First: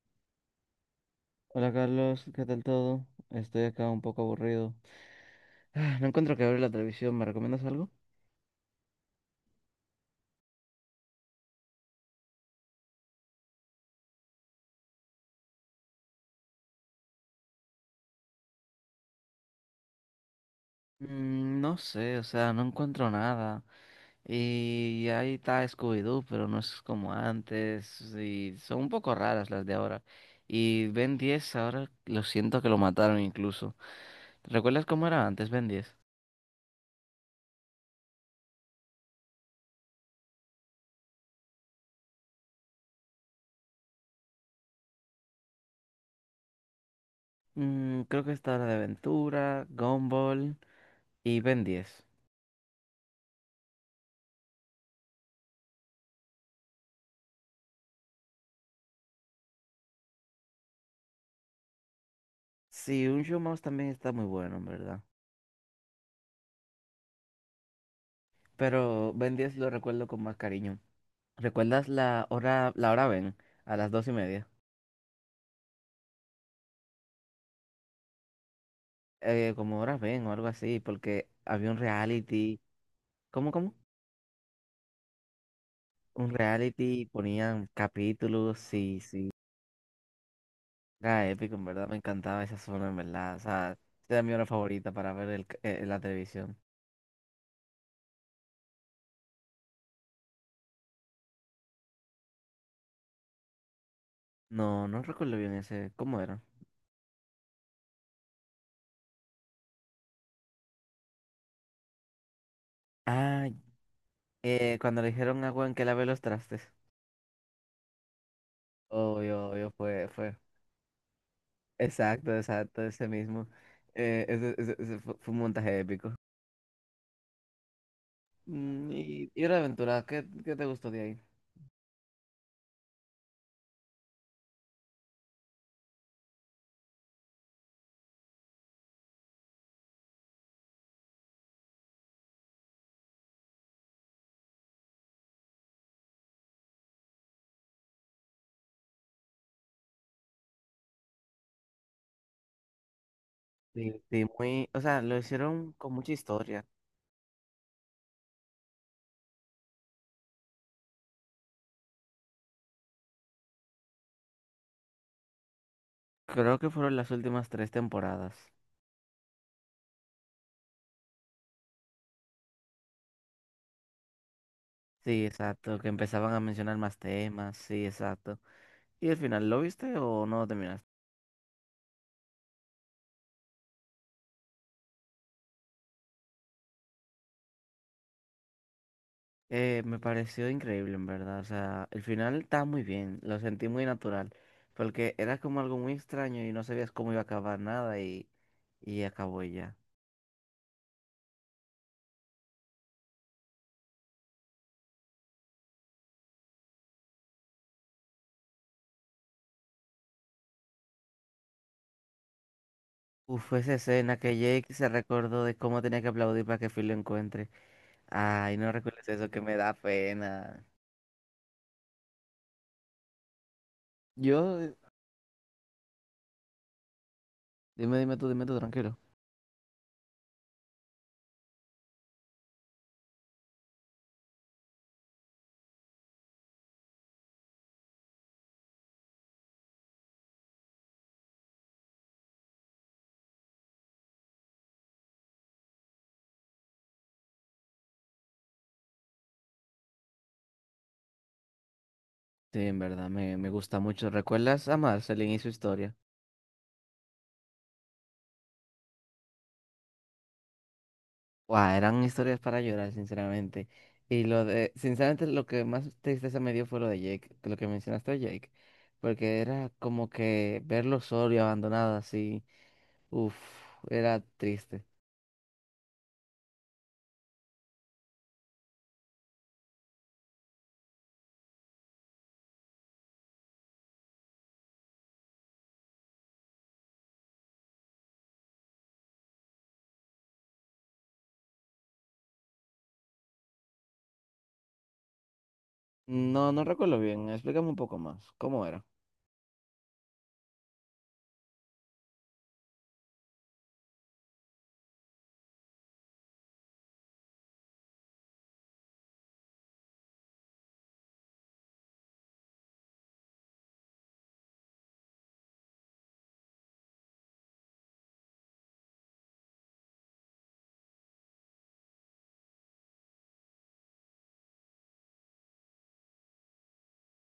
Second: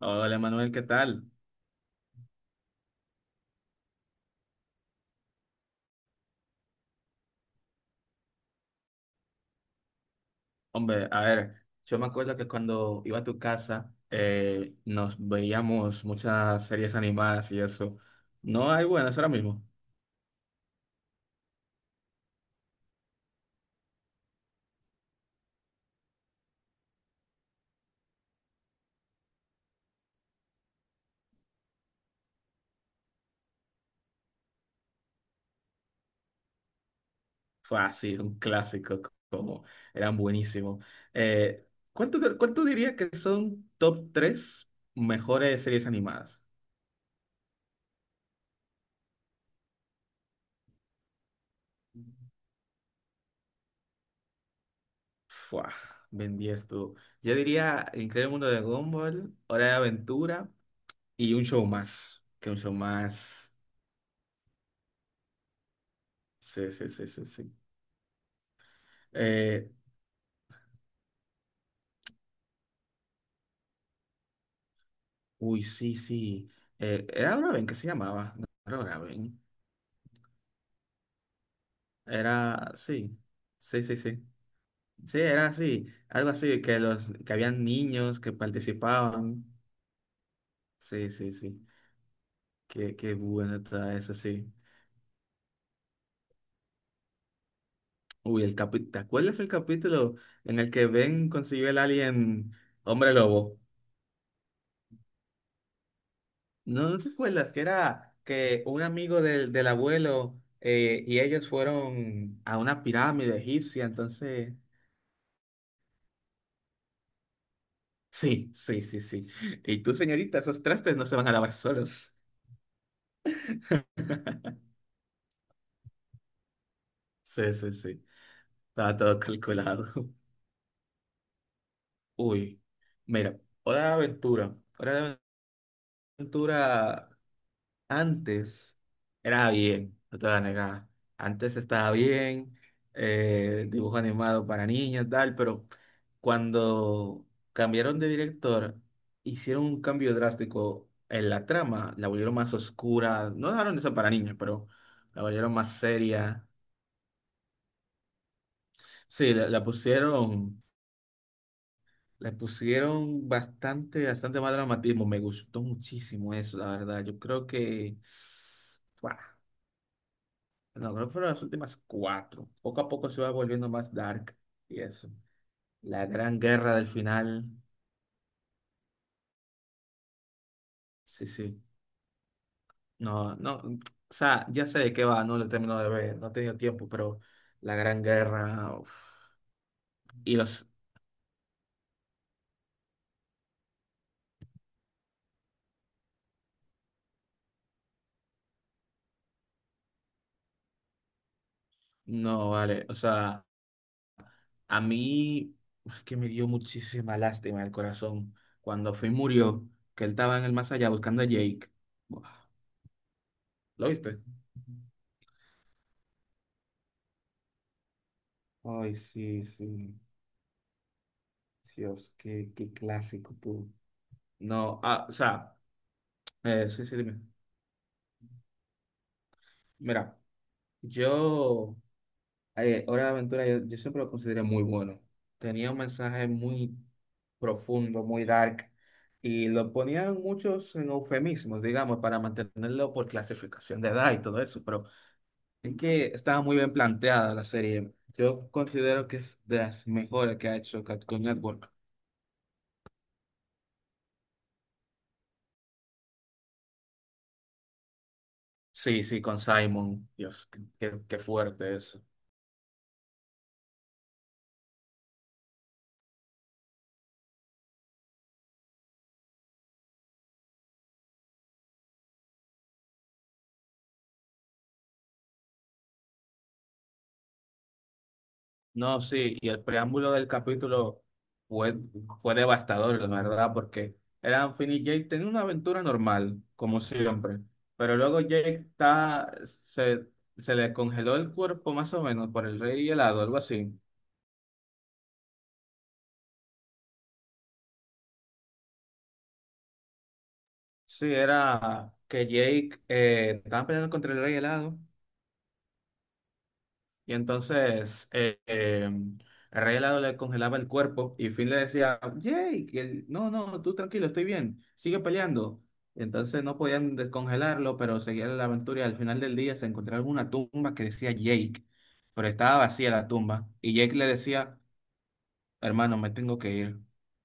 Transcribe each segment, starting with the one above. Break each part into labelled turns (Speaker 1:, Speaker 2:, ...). Speaker 1: Hola Manuel, ¿qué tal?
Speaker 2: Hola Carlos, ¿qué tal todo? Estoy acá un poco aburrido. No encuentro que abrir la televisión, ¿me recomiendas algo?
Speaker 1: Hombre, a ver, yo me acuerdo que cuando iba a tu casa nos veíamos muchas series animadas y eso. No hay buenas ahora mismo.
Speaker 2: No sé, o sea, no encuentro nada. Y ahí está Scooby-Doo, pero no es como antes. Y son un poco raras las de ahora. Y Ben 10 ahora lo siento que lo mataron incluso. ¿Recuerdas cómo era antes Ben 10?
Speaker 1: Fácil, un clásico, como eran buenísimos. Eh, cuánto dirías que son top 3 mejores series animadas?
Speaker 2: Creo que está Hora de Aventura, Gumball y Ben 10.
Speaker 1: Fua, Ben 10 tú. Yo diría El Increíble Mundo de Gumball, Hora de Aventura y un show más. Que un show
Speaker 2: Sí, un show
Speaker 1: más.
Speaker 2: más también está muy bueno, en verdad.
Speaker 1: Sí, sí, sí, sí, sí.
Speaker 2: Pero Ben 10 lo
Speaker 1: Eh,
Speaker 2: recuerdo con más cariño. ¿Recuerdas la hora Ben? A las dos y media.
Speaker 1: uy, sí, sí. Era Draven que se llamaba. No era Draven.
Speaker 2: Como hora Ben o algo así, porque había un reality.
Speaker 1: Era, sí.
Speaker 2: ¿Cómo, cómo?
Speaker 1: Sí, sí, sí. Sí, era así.
Speaker 2: Un
Speaker 1: Algo así, que
Speaker 2: reality,
Speaker 1: los, que habían
Speaker 2: ponían
Speaker 1: niños que
Speaker 2: capítulos, sí, sí.
Speaker 1: participaban. Sí,
Speaker 2: Era
Speaker 1: sí,
Speaker 2: épico, en
Speaker 1: sí.
Speaker 2: verdad, me encantaba esa zona, en
Speaker 1: Qué, qué
Speaker 2: verdad. O
Speaker 1: bueno
Speaker 2: sea,
Speaker 1: está eso,
Speaker 2: era mi hora
Speaker 1: sí.
Speaker 2: favorita para ver la televisión.
Speaker 1: Uy, el capi ¿te acuerdas el capítulo en el que Ben consiguió el alien hombre lobo?
Speaker 2: No, no recuerdo bien ese. ¿Cómo era?
Speaker 1: ¿No te acuerdas que era que un amigo del abuelo y ellos fueron a una pirámide
Speaker 2: Ah,
Speaker 1: egipcia, entonces...
Speaker 2: Cuando le dijeron a Juan que lave los trastes.
Speaker 1: Sí, sí, sí, sí.
Speaker 2: Obvio, obvio,
Speaker 1: Y tú,
Speaker 2: fue, fue.
Speaker 1: señorita, esos trastes no se van a lavar solos.
Speaker 2: Exacto, exacto, ese mismo. Fue un montaje épico.
Speaker 1: Sí, sí, sí. Estaba todo
Speaker 2: Y la
Speaker 1: calculado.
Speaker 2: aventura, ¿qué, qué te gustó de ahí?
Speaker 1: Uy, mira, hora de aventura. Hora de aventura. Antes era bien, no te voy a negar. Antes estaba bien, dibujo animado para niños, tal, pero cuando cambiaron de director, hicieron un cambio drástico en la trama, la volvieron más oscura, no dejaron eso
Speaker 2: Sí,
Speaker 1: para
Speaker 2: sí,
Speaker 1: niños,
Speaker 2: muy,
Speaker 1: pero
Speaker 2: o sea, lo
Speaker 1: la volvieron
Speaker 2: hicieron
Speaker 1: más
Speaker 2: con mucha
Speaker 1: seria.
Speaker 2: historia.
Speaker 1: Sí, la pusieron, la pusieron bastante, bastante más dramatismo, me gustó muchísimo
Speaker 2: Creo
Speaker 1: eso,
Speaker 2: que
Speaker 1: la
Speaker 2: fueron
Speaker 1: verdad.
Speaker 2: las
Speaker 1: Yo
Speaker 2: últimas
Speaker 1: creo
Speaker 2: tres
Speaker 1: que,
Speaker 2: temporadas.
Speaker 1: ¡guau! No, creo que fueron las últimas cuatro. Poco a poco se va volviendo más dark y eso.
Speaker 2: Sí, exacto, que
Speaker 1: La
Speaker 2: empezaban a
Speaker 1: gran
Speaker 2: mencionar
Speaker 1: guerra del
Speaker 2: más
Speaker 1: final.
Speaker 2: temas, sí, exacto. ¿Y el final lo viste o no lo terminaste?
Speaker 1: Sí, sí. No, no. O sea, ya sé de qué va, no lo termino de ver, no he tenido tiempo, pero la gran guerra. Uf.
Speaker 2: Me
Speaker 1: Y
Speaker 2: pareció
Speaker 1: los.
Speaker 2: increíble, en verdad. O sea, el final estaba muy bien, lo sentí muy natural, porque era como algo muy extraño y no sabías cómo iba a acabar nada y acabó y ya.
Speaker 1: No, vale. O sea, a mí es que me dio muchísima lástima en el corazón cuando Finn murió, que él estaba en el más allá buscando a Jake. Buah,
Speaker 2: Uf, esa
Speaker 1: ¿Lo
Speaker 2: escena
Speaker 1: viste?
Speaker 2: que Jake se recordó de cómo tenía que aplaudir para que Phil lo encuentre. Ay, no
Speaker 1: Ay,
Speaker 2: recuerdes eso, que
Speaker 1: sí,
Speaker 2: me da
Speaker 1: sí.
Speaker 2: pena.
Speaker 1: Dios, qué clásico tú.
Speaker 2: Yo,
Speaker 1: No, o sea, sí, sí, dime.
Speaker 2: dime, dime tú, tranquilo.
Speaker 1: Mira, yo, Hora de Aventura, yo siempre lo consideré muy bueno. Tenía un mensaje muy profundo, muy dark, y lo ponían muchos en eufemismos, digamos, para mantenerlo por clasificación de edad y todo eso, pero es que estaba muy bien planteada la serie. Yo considero que es de las mejores que ha hecho Cartoon Network.
Speaker 2: Sí, en verdad, me gusta mucho. ¿Recuerdas a Marceline y su historia?
Speaker 1: Sí, sí, con Simon. Dios, qué
Speaker 2: Guau,
Speaker 1: fuerte.
Speaker 2: eran historias para llorar, sinceramente. Y lo de, sinceramente, lo que más tristeza me dio fue lo de Jake, lo que mencionaste de Jake. Porque era como que verlo solo y abandonado así. Uf, era triste.
Speaker 1: No, sí, y el preámbulo del capítulo fue, fue devastador, la verdad, porque eran Finn y Jake tenían una aventura normal, como siempre, pero luego Jake está, se, se le congeló el cuerpo más o menos por el rey helado, algo así.
Speaker 2: No, no recuerdo bien. Explícame un poco más. ¿Cómo era?
Speaker 1: Sí, era que Jake estaba peleando contra el rey helado. Y entonces el rey helado le congelaba el cuerpo y Finn le decía, Jake, y él, no, no, tú tranquilo, estoy bien, sigue peleando. Y entonces no podían descongelarlo, pero seguía la aventura y al final del día se encontraron una tumba que decía Jake, pero estaba vacía la tumba. Y Jake le decía, hermano, me tengo que ir.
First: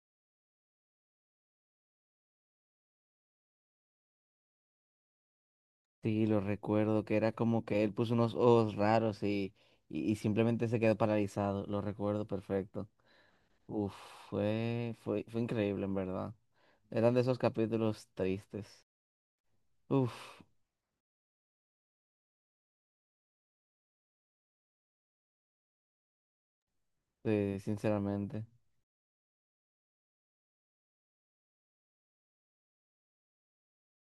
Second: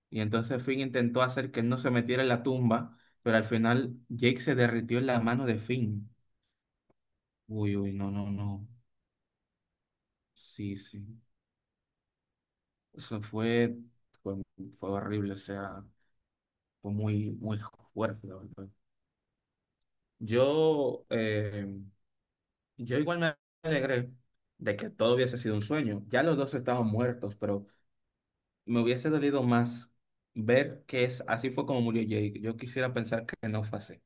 Speaker 1: Y entonces Finn intentó hacer que él no se metiera en la tumba, pero al final Jake se derritió en la mano de Finn.
Speaker 2: Sí, lo recuerdo, que era como
Speaker 1: Uy,
Speaker 2: que él
Speaker 1: uy, no,
Speaker 2: puso
Speaker 1: no,
Speaker 2: unos
Speaker 1: no.
Speaker 2: ojos raros y simplemente
Speaker 1: Sí,
Speaker 2: se quedó
Speaker 1: sí.
Speaker 2: paralizado, lo recuerdo perfecto.
Speaker 1: Eso fue,
Speaker 2: Uf,
Speaker 1: fue, fue horrible, o
Speaker 2: fue
Speaker 1: sea,
Speaker 2: increíble en verdad.
Speaker 1: fue
Speaker 2: Eran de
Speaker 1: muy,
Speaker 2: esos
Speaker 1: muy
Speaker 2: capítulos
Speaker 1: fuerte, la verdad.
Speaker 2: tristes. Uf,
Speaker 1: Yo, eh, yo igual me alegré de que todo hubiese sido un sueño. Ya los dos estaban muertos, pero
Speaker 2: sinceramente.
Speaker 1: me hubiese dolido más ver que es, así fue como murió Jake. Yo quisiera pensar que no fue así.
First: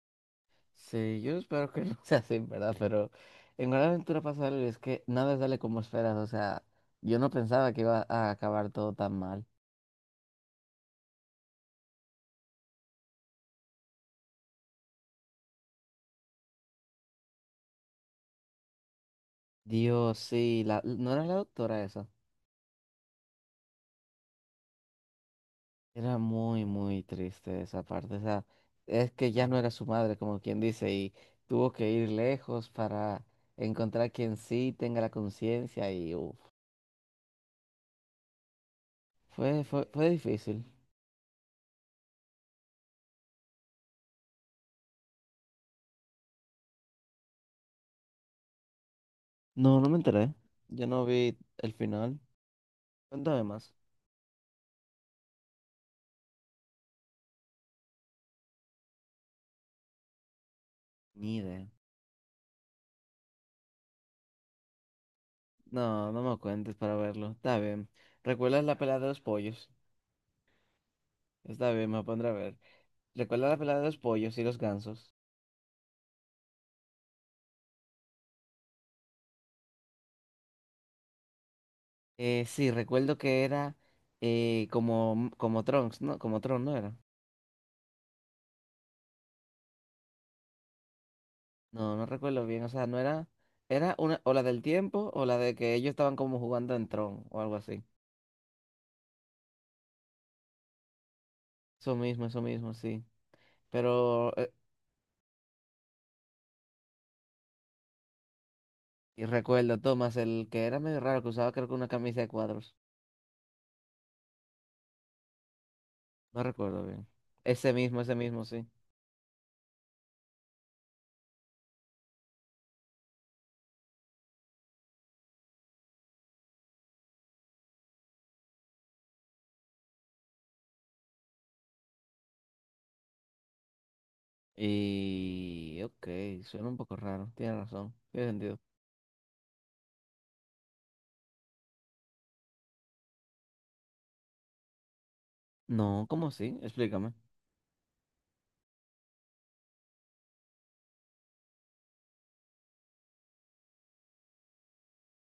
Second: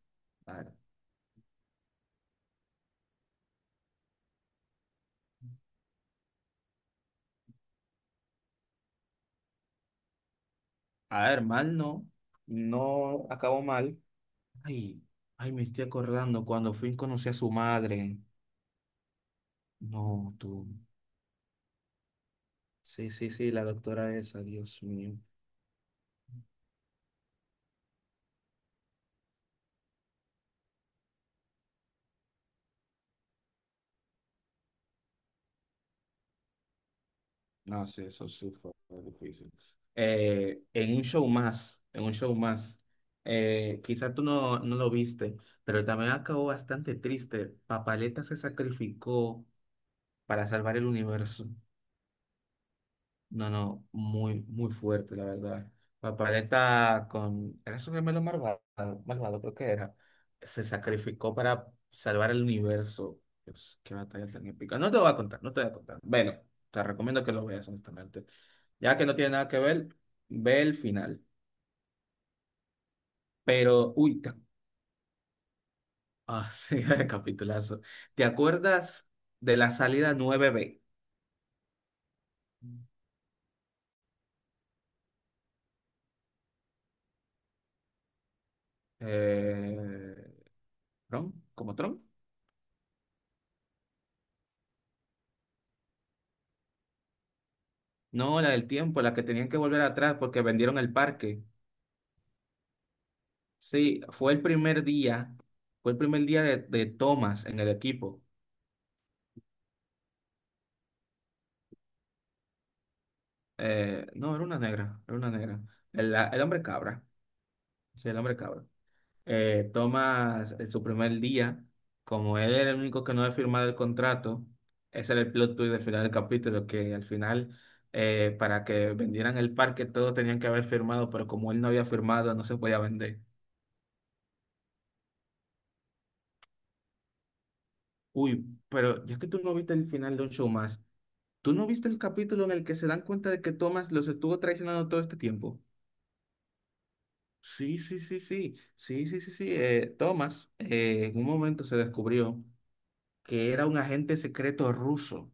Speaker 1: A ver,
Speaker 2: Sí, yo espero que no sea así, ¿en verdad? Pero en Gran Aventura pasa algo y es que nada sale como esperas, o sea, yo no pensaba que iba a acabar todo tan mal.
Speaker 1: a ver, mal no, no acabó mal. Ay, ay, me estoy acordando cuando Finn conocí a su madre.
Speaker 2: Dios,
Speaker 1: No,
Speaker 2: sí,
Speaker 1: tú.
Speaker 2: la, ¿no era la doctora esa?
Speaker 1: Sí, sí, sí, la doctora esa, Dios mío.
Speaker 2: Era muy, muy triste esa parte. O sea, es que ya no era su madre, como quien dice, y tuvo que ir lejos para encontrar quien sí tenga la conciencia y uf.
Speaker 1: No, sí, eso sí fue difícil.
Speaker 2: Fue difícil.
Speaker 1: En un show más, quizás tú no lo viste, pero también acabó bastante triste. Papaleta se sacrificó
Speaker 2: No, no me enteré.
Speaker 1: para salvar el
Speaker 2: Yo no vi
Speaker 1: universo.
Speaker 2: el final. Cuéntame
Speaker 1: No,
Speaker 2: más.
Speaker 1: no, muy, muy fuerte, la verdad. Papaleta con... Era su gemelo malvado, malvado, creo que era. Se sacrificó
Speaker 2: Ni idea.
Speaker 1: para salvar el universo. Dios, qué batalla tan épica. No te voy a contar, no te voy a contar.
Speaker 2: No, no
Speaker 1: Bueno,
Speaker 2: me cuentes
Speaker 1: te
Speaker 2: para
Speaker 1: recomiendo
Speaker 2: verlo.
Speaker 1: que lo
Speaker 2: Está
Speaker 1: veas,
Speaker 2: bien.
Speaker 1: honestamente.
Speaker 2: ¿Recuerdas la
Speaker 1: Ya
Speaker 2: pelea
Speaker 1: que
Speaker 2: de
Speaker 1: no
Speaker 2: los
Speaker 1: tiene nada que
Speaker 2: pollos?
Speaker 1: ver, ve el final.
Speaker 2: Está bien, me pondré a ver. ¿Recuerdas la pelea de
Speaker 1: Pero,
Speaker 2: los
Speaker 1: uy,
Speaker 2: pollos y los gansos?
Speaker 1: sí, capitulazo. ¿Te acuerdas de la salida 9B?
Speaker 2: Sí, recuerdo que era como, como Trunks, ¿no? Como Tron, ¿no era?
Speaker 1: Eh, ¿Tron? ¿Como
Speaker 2: No,
Speaker 1: Tron?
Speaker 2: no recuerdo bien, o sea, no era, era una, o la del tiempo, o la de que ellos estaban como jugando en Tron, o algo así.
Speaker 1: No, la del tiempo, la que tenían que volver atrás porque vendieron el parque.
Speaker 2: Eso mismo, sí.
Speaker 1: Sí,
Speaker 2: Pero,
Speaker 1: fue el primer día de Thomas en el equipo.
Speaker 2: y recuerdo, Thomas, el que era medio raro, que usaba creo que una camisa de cuadros.
Speaker 1: No, era una negra, era una negra. El
Speaker 2: No
Speaker 1: hombre
Speaker 2: recuerdo
Speaker 1: cabra,
Speaker 2: bien.
Speaker 1: sí,
Speaker 2: Ese
Speaker 1: el hombre
Speaker 2: mismo,
Speaker 1: cabra.
Speaker 2: sí.
Speaker 1: Thomas, en su primer día, como él era el único que no había firmado el contrato, ese era el plot twist del final del capítulo, que al final, para que vendieran el parque, todos tenían que haber firmado, pero como él no había firmado, no se podía vender.
Speaker 2: Y, ok, suena un poco raro, tiene razón, tiene
Speaker 1: Uy,
Speaker 2: sentido.
Speaker 1: pero ya que tú no viste el final de un show más, ¿tú no viste el capítulo en el que se dan cuenta de que Thomas los estuvo traicionando todo este tiempo?
Speaker 2: No, ¿cómo así? Explícame.
Speaker 1: Sí, sí, sí, sí, sí, sí, sí, sí. Thomas en un momento se descubrió que era un agente secreto ruso,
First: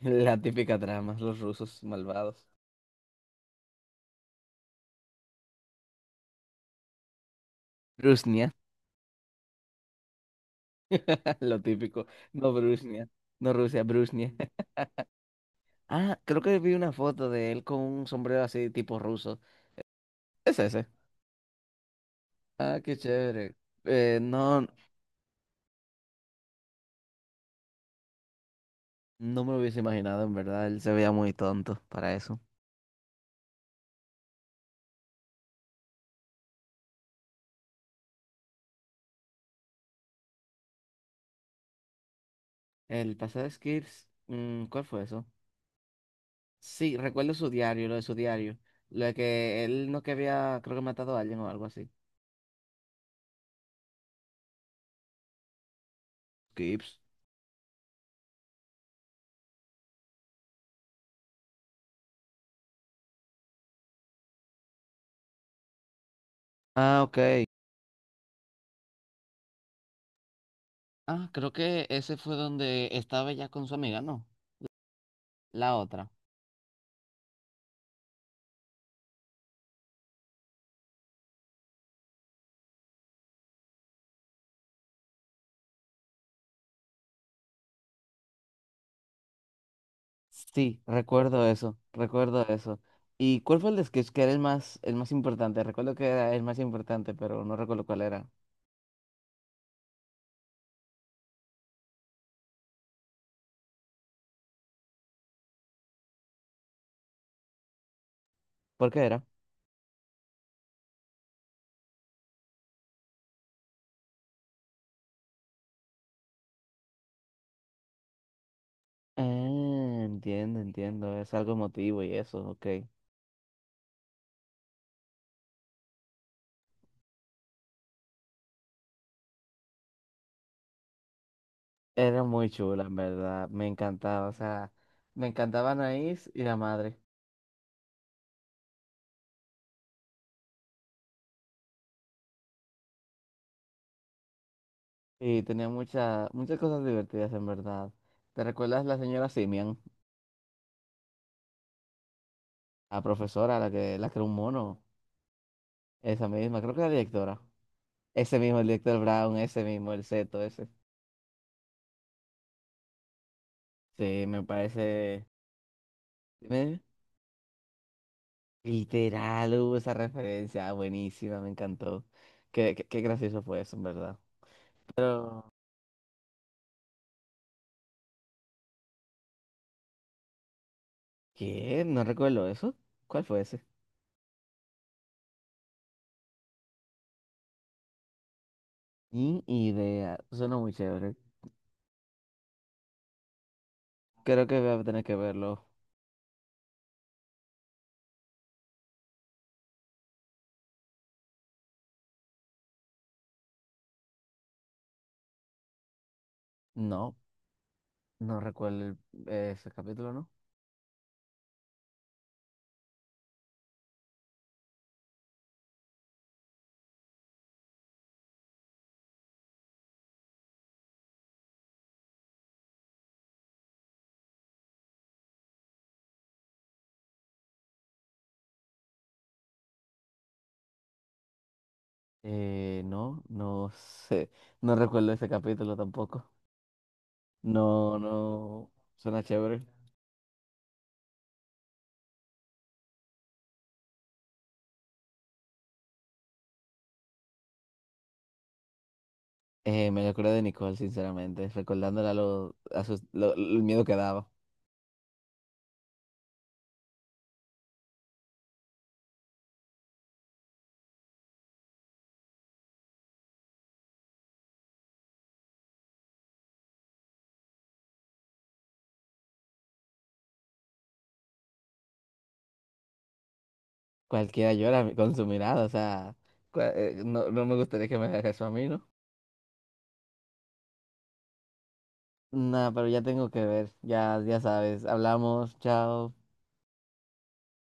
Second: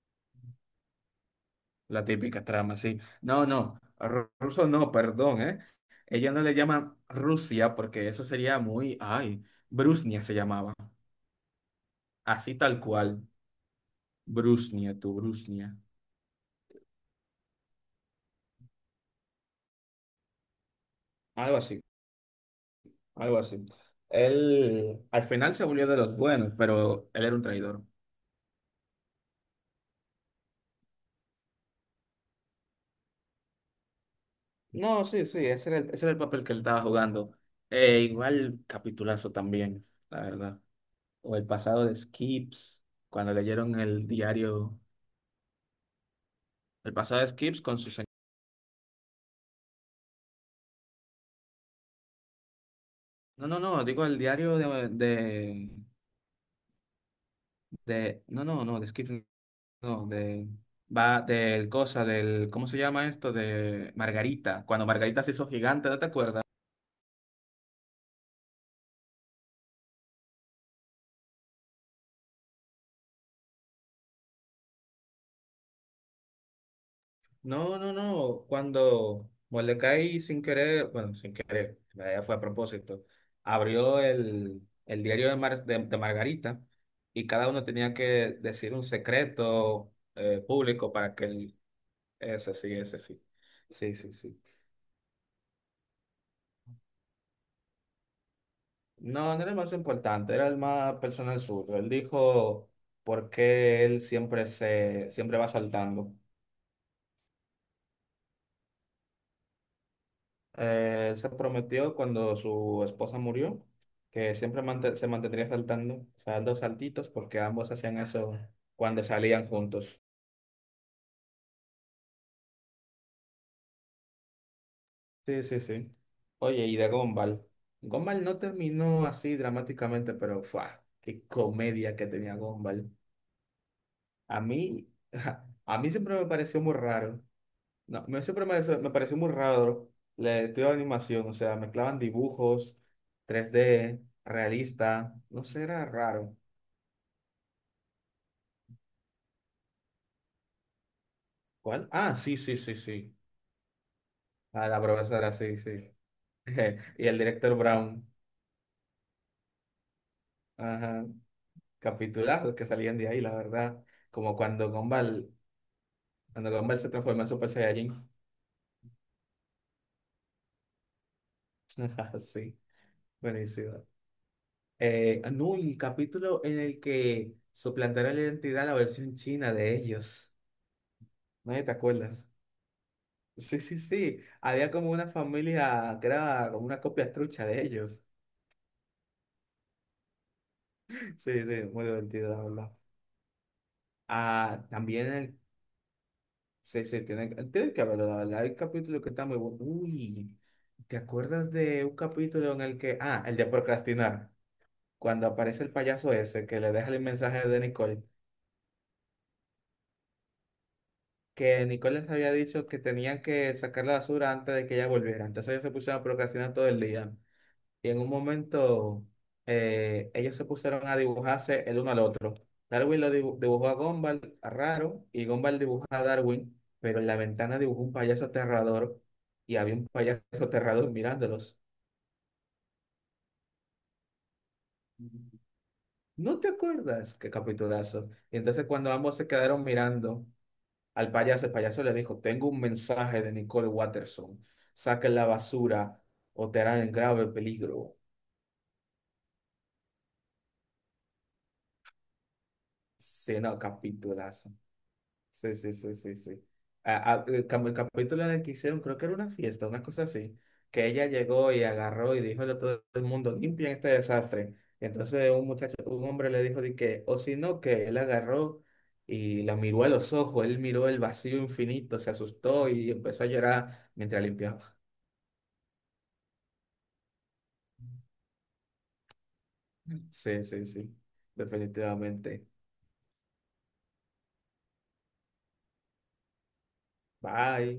Speaker 2: La típica trama, los rusos
Speaker 1: la típica
Speaker 2: malvados.
Speaker 1: trama, sí. No, no, ruso no, perdón, ¿eh? Ella no le llama Rusia porque eso
Speaker 2: Brusnia,
Speaker 1: sería muy, ay, Brusnia se llamaba,
Speaker 2: lo típico. No
Speaker 1: así tal
Speaker 2: Brusnia,
Speaker 1: cual,
Speaker 2: no Rusia, Brusnia.
Speaker 1: Brusnia, tu Brusnia,
Speaker 2: Ah, creo que vi una foto de él con un sombrero así tipo ruso. Es ese.
Speaker 1: algo así.
Speaker 2: Ah, qué
Speaker 1: Algo
Speaker 2: chévere.
Speaker 1: así.
Speaker 2: No,
Speaker 1: Él al final se volvió de los buenos, pero él era un traidor.
Speaker 2: no me lo hubiese imaginado, en verdad. Él se veía muy tonto para eso.
Speaker 1: No, sí, sí, ese era el papel que él estaba jugando. Igual capitulazo también, la verdad. O el pasado de Skips,
Speaker 2: El
Speaker 1: cuando
Speaker 2: pasado de
Speaker 1: leyeron el
Speaker 2: Skirs, mm,
Speaker 1: diario,
Speaker 2: ¿cuál fue eso?
Speaker 1: el
Speaker 2: Sí,
Speaker 1: pasado de
Speaker 2: recuerdo su
Speaker 1: Skips con
Speaker 2: diario, lo
Speaker 1: sus...
Speaker 2: de su diario. Lo de que él no que había, creo que matado a alguien o algo así.
Speaker 1: No, no, no, digo el diario
Speaker 2: Skips.
Speaker 1: no, no, no, de Skips, no, de, va, del cosa, del, ¿cómo se llama esto? De Margarita, cuando Margarita se hizo gigante, ¿no te acuerdas?
Speaker 2: Ah, ok. Ah, creo que ese fue donde estaba ya con su amiga, ¿no? La otra.
Speaker 1: No, no, no. Cuando Mordecai sin querer, bueno, sin querer, en realidad fue a propósito, abrió el diario de Margarita y cada uno tenía que decir un secreto
Speaker 2: Sí,
Speaker 1: público para que
Speaker 2: recuerdo
Speaker 1: el
Speaker 2: eso, recuerdo
Speaker 1: ese sí,
Speaker 2: eso.
Speaker 1: ese sí.
Speaker 2: ¿Y cuál fue el de
Speaker 1: Sí,
Speaker 2: Sketch
Speaker 1: sí,
Speaker 2: que era
Speaker 1: sí.
Speaker 2: el más importante? Recuerdo que era el más importante, pero no recuerdo cuál era.
Speaker 1: No, no era el más importante, era el más personal suyo. Él dijo por qué él siempre va saltando.
Speaker 2: ¿Por qué era?
Speaker 1: Él se prometió cuando su esposa murió que se mantendría saltando, o sea, dos saltitos, porque ambos hacían eso cuando salían juntos.
Speaker 2: Ah, entiendo, entiendo. Es algo emotivo y eso, ok.
Speaker 1: Sí, sí, sí. Oye, y de Gumball. Gumball no terminó así dramáticamente, pero ¡fua! ¡Qué comedia que
Speaker 2: Era
Speaker 1: tenía
Speaker 2: muy chula,
Speaker 1: Gumball!
Speaker 2: en verdad. Me encantaba. O
Speaker 1: A
Speaker 2: sea,
Speaker 1: mí,
Speaker 2: me encantaba
Speaker 1: a mí siempre me
Speaker 2: Anaís y la
Speaker 1: pareció muy
Speaker 2: madre.
Speaker 1: raro. No, siempre me pareció muy raro el estudio de animación, o sea, mezclaban dibujos, 3D realista,
Speaker 2: Y
Speaker 1: no sé,
Speaker 2: tenía
Speaker 1: era
Speaker 2: muchas,
Speaker 1: raro.
Speaker 2: muchas cosas divertidas, en verdad. ¿Te recuerdas la señora Simian?
Speaker 1: ¿Cuál? Ah, sí, sí, sí,
Speaker 2: La
Speaker 1: sí.
Speaker 2: profesora, la que era un mono.
Speaker 1: Ah, la profesora, sí, sí.
Speaker 2: Esa misma, creo que era
Speaker 1: Y el
Speaker 2: directora.
Speaker 1: director Brown.
Speaker 2: Ese mismo, el director Brown, ese mismo, el Seto, ese.
Speaker 1: Ajá. Capitulazos que salían de ahí, la verdad.
Speaker 2: Sí,
Speaker 1: Como
Speaker 2: me
Speaker 1: cuando
Speaker 2: parece
Speaker 1: Gumball, cuando Gumball
Speaker 2: me-
Speaker 1: se transformó en Super Saiyajin.
Speaker 2: literal, hubo esa referencia, buenísima, me encantó.
Speaker 1: Sí,
Speaker 2: Qué gracioso fue eso, en
Speaker 1: buenísimo.
Speaker 2: verdad. Pero,
Speaker 1: No, y el capítulo en el que suplantaron la identidad a la versión china de ellos. ¿No te
Speaker 2: ¿qué? No
Speaker 1: acuerdas?
Speaker 2: recuerdo eso. ¿Cuál fue
Speaker 1: Sí,
Speaker 2: ese?
Speaker 1: sí, sí. Había como una familia que era como una copia trucha de ellos.
Speaker 2: Ni idea, suena muy chévere.
Speaker 1: Sí, sí, muy divertido, la verdad.
Speaker 2: Creo que
Speaker 1: Ah,
Speaker 2: voy a tener
Speaker 1: también
Speaker 2: que
Speaker 1: el.
Speaker 2: verlo.
Speaker 1: Sí, sí, tiene que haberlo, la verdad. Hay capítulos que están muy buenos. Uy, ¿te acuerdas de un capítulo en el que... Ah, el de procrastinar. Cuando aparece el payaso ese que le deja el
Speaker 2: No,
Speaker 1: mensaje de Nicole.
Speaker 2: no recuerdo el- Ese capítulo, ¿no?
Speaker 1: Que Nicole les había dicho que tenían que sacar la basura antes de que ella volviera. Entonces ellos se pusieron a procrastinar todo el día. Y en un momento ellos se pusieron a dibujarse el uno al otro. Darwin lo dibujó a Gumball, a Raro, y Gumball dibujó a Darwin, pero en la ventana dibujó un payaso aterrador y había un payaso aterrador mirándolos.
Speaker 2: No sé. No recuerdo ese capítulo tampoco.
Speaker 1: ¿No te acuerdas? Qué
Speaker 2: No,
Speaker 1: capitulazo. Y entonces
Speaker 2: no,
Speaker 1: cuando ambos
Speaker 2: suena
Speaker 1: se
Speaker 2: chévere.
Speaker 1: quedaron mirando al payaso, el payaso le dijo, tengo un mensaje de Nicole Watterson. Saquen la basura o te harán en grave peligro.
Speaker 2: Me acuerdo de Nicole, sinceramente, recordándole a, lo- a sus- lo-
Speaker 1: Sí, no,
Speaker 2: el miedo que daba.
Speaker 1: capitulazo. Sí, sí, sí, sí, sí. Como el capítulo en el que hicieron, creo que era una fiesta, una cosa así, que ella llegó y agarró y dijo a todo el mundo, limpien este desastre. Y entonces un muchacho, un hombre le dijo de que, o si no, que él agarró y la miró a los ojos, él miró el vacío infinito, se asustó y empezó a llorar mientras
Speaker 2: Cualquiera
Speaker 1: limpiaba.
Speaker 2: llora con su mirada, o sea, no, no me gustaría que me haga eso a mí, ¿no?
Speaker 1: Sí, sí, sí, definitivamente.
Speaker 2: Nada, pero ya tengo que ver, ya, ya sabes, hablamos, chao.
Speaker 1: Bye.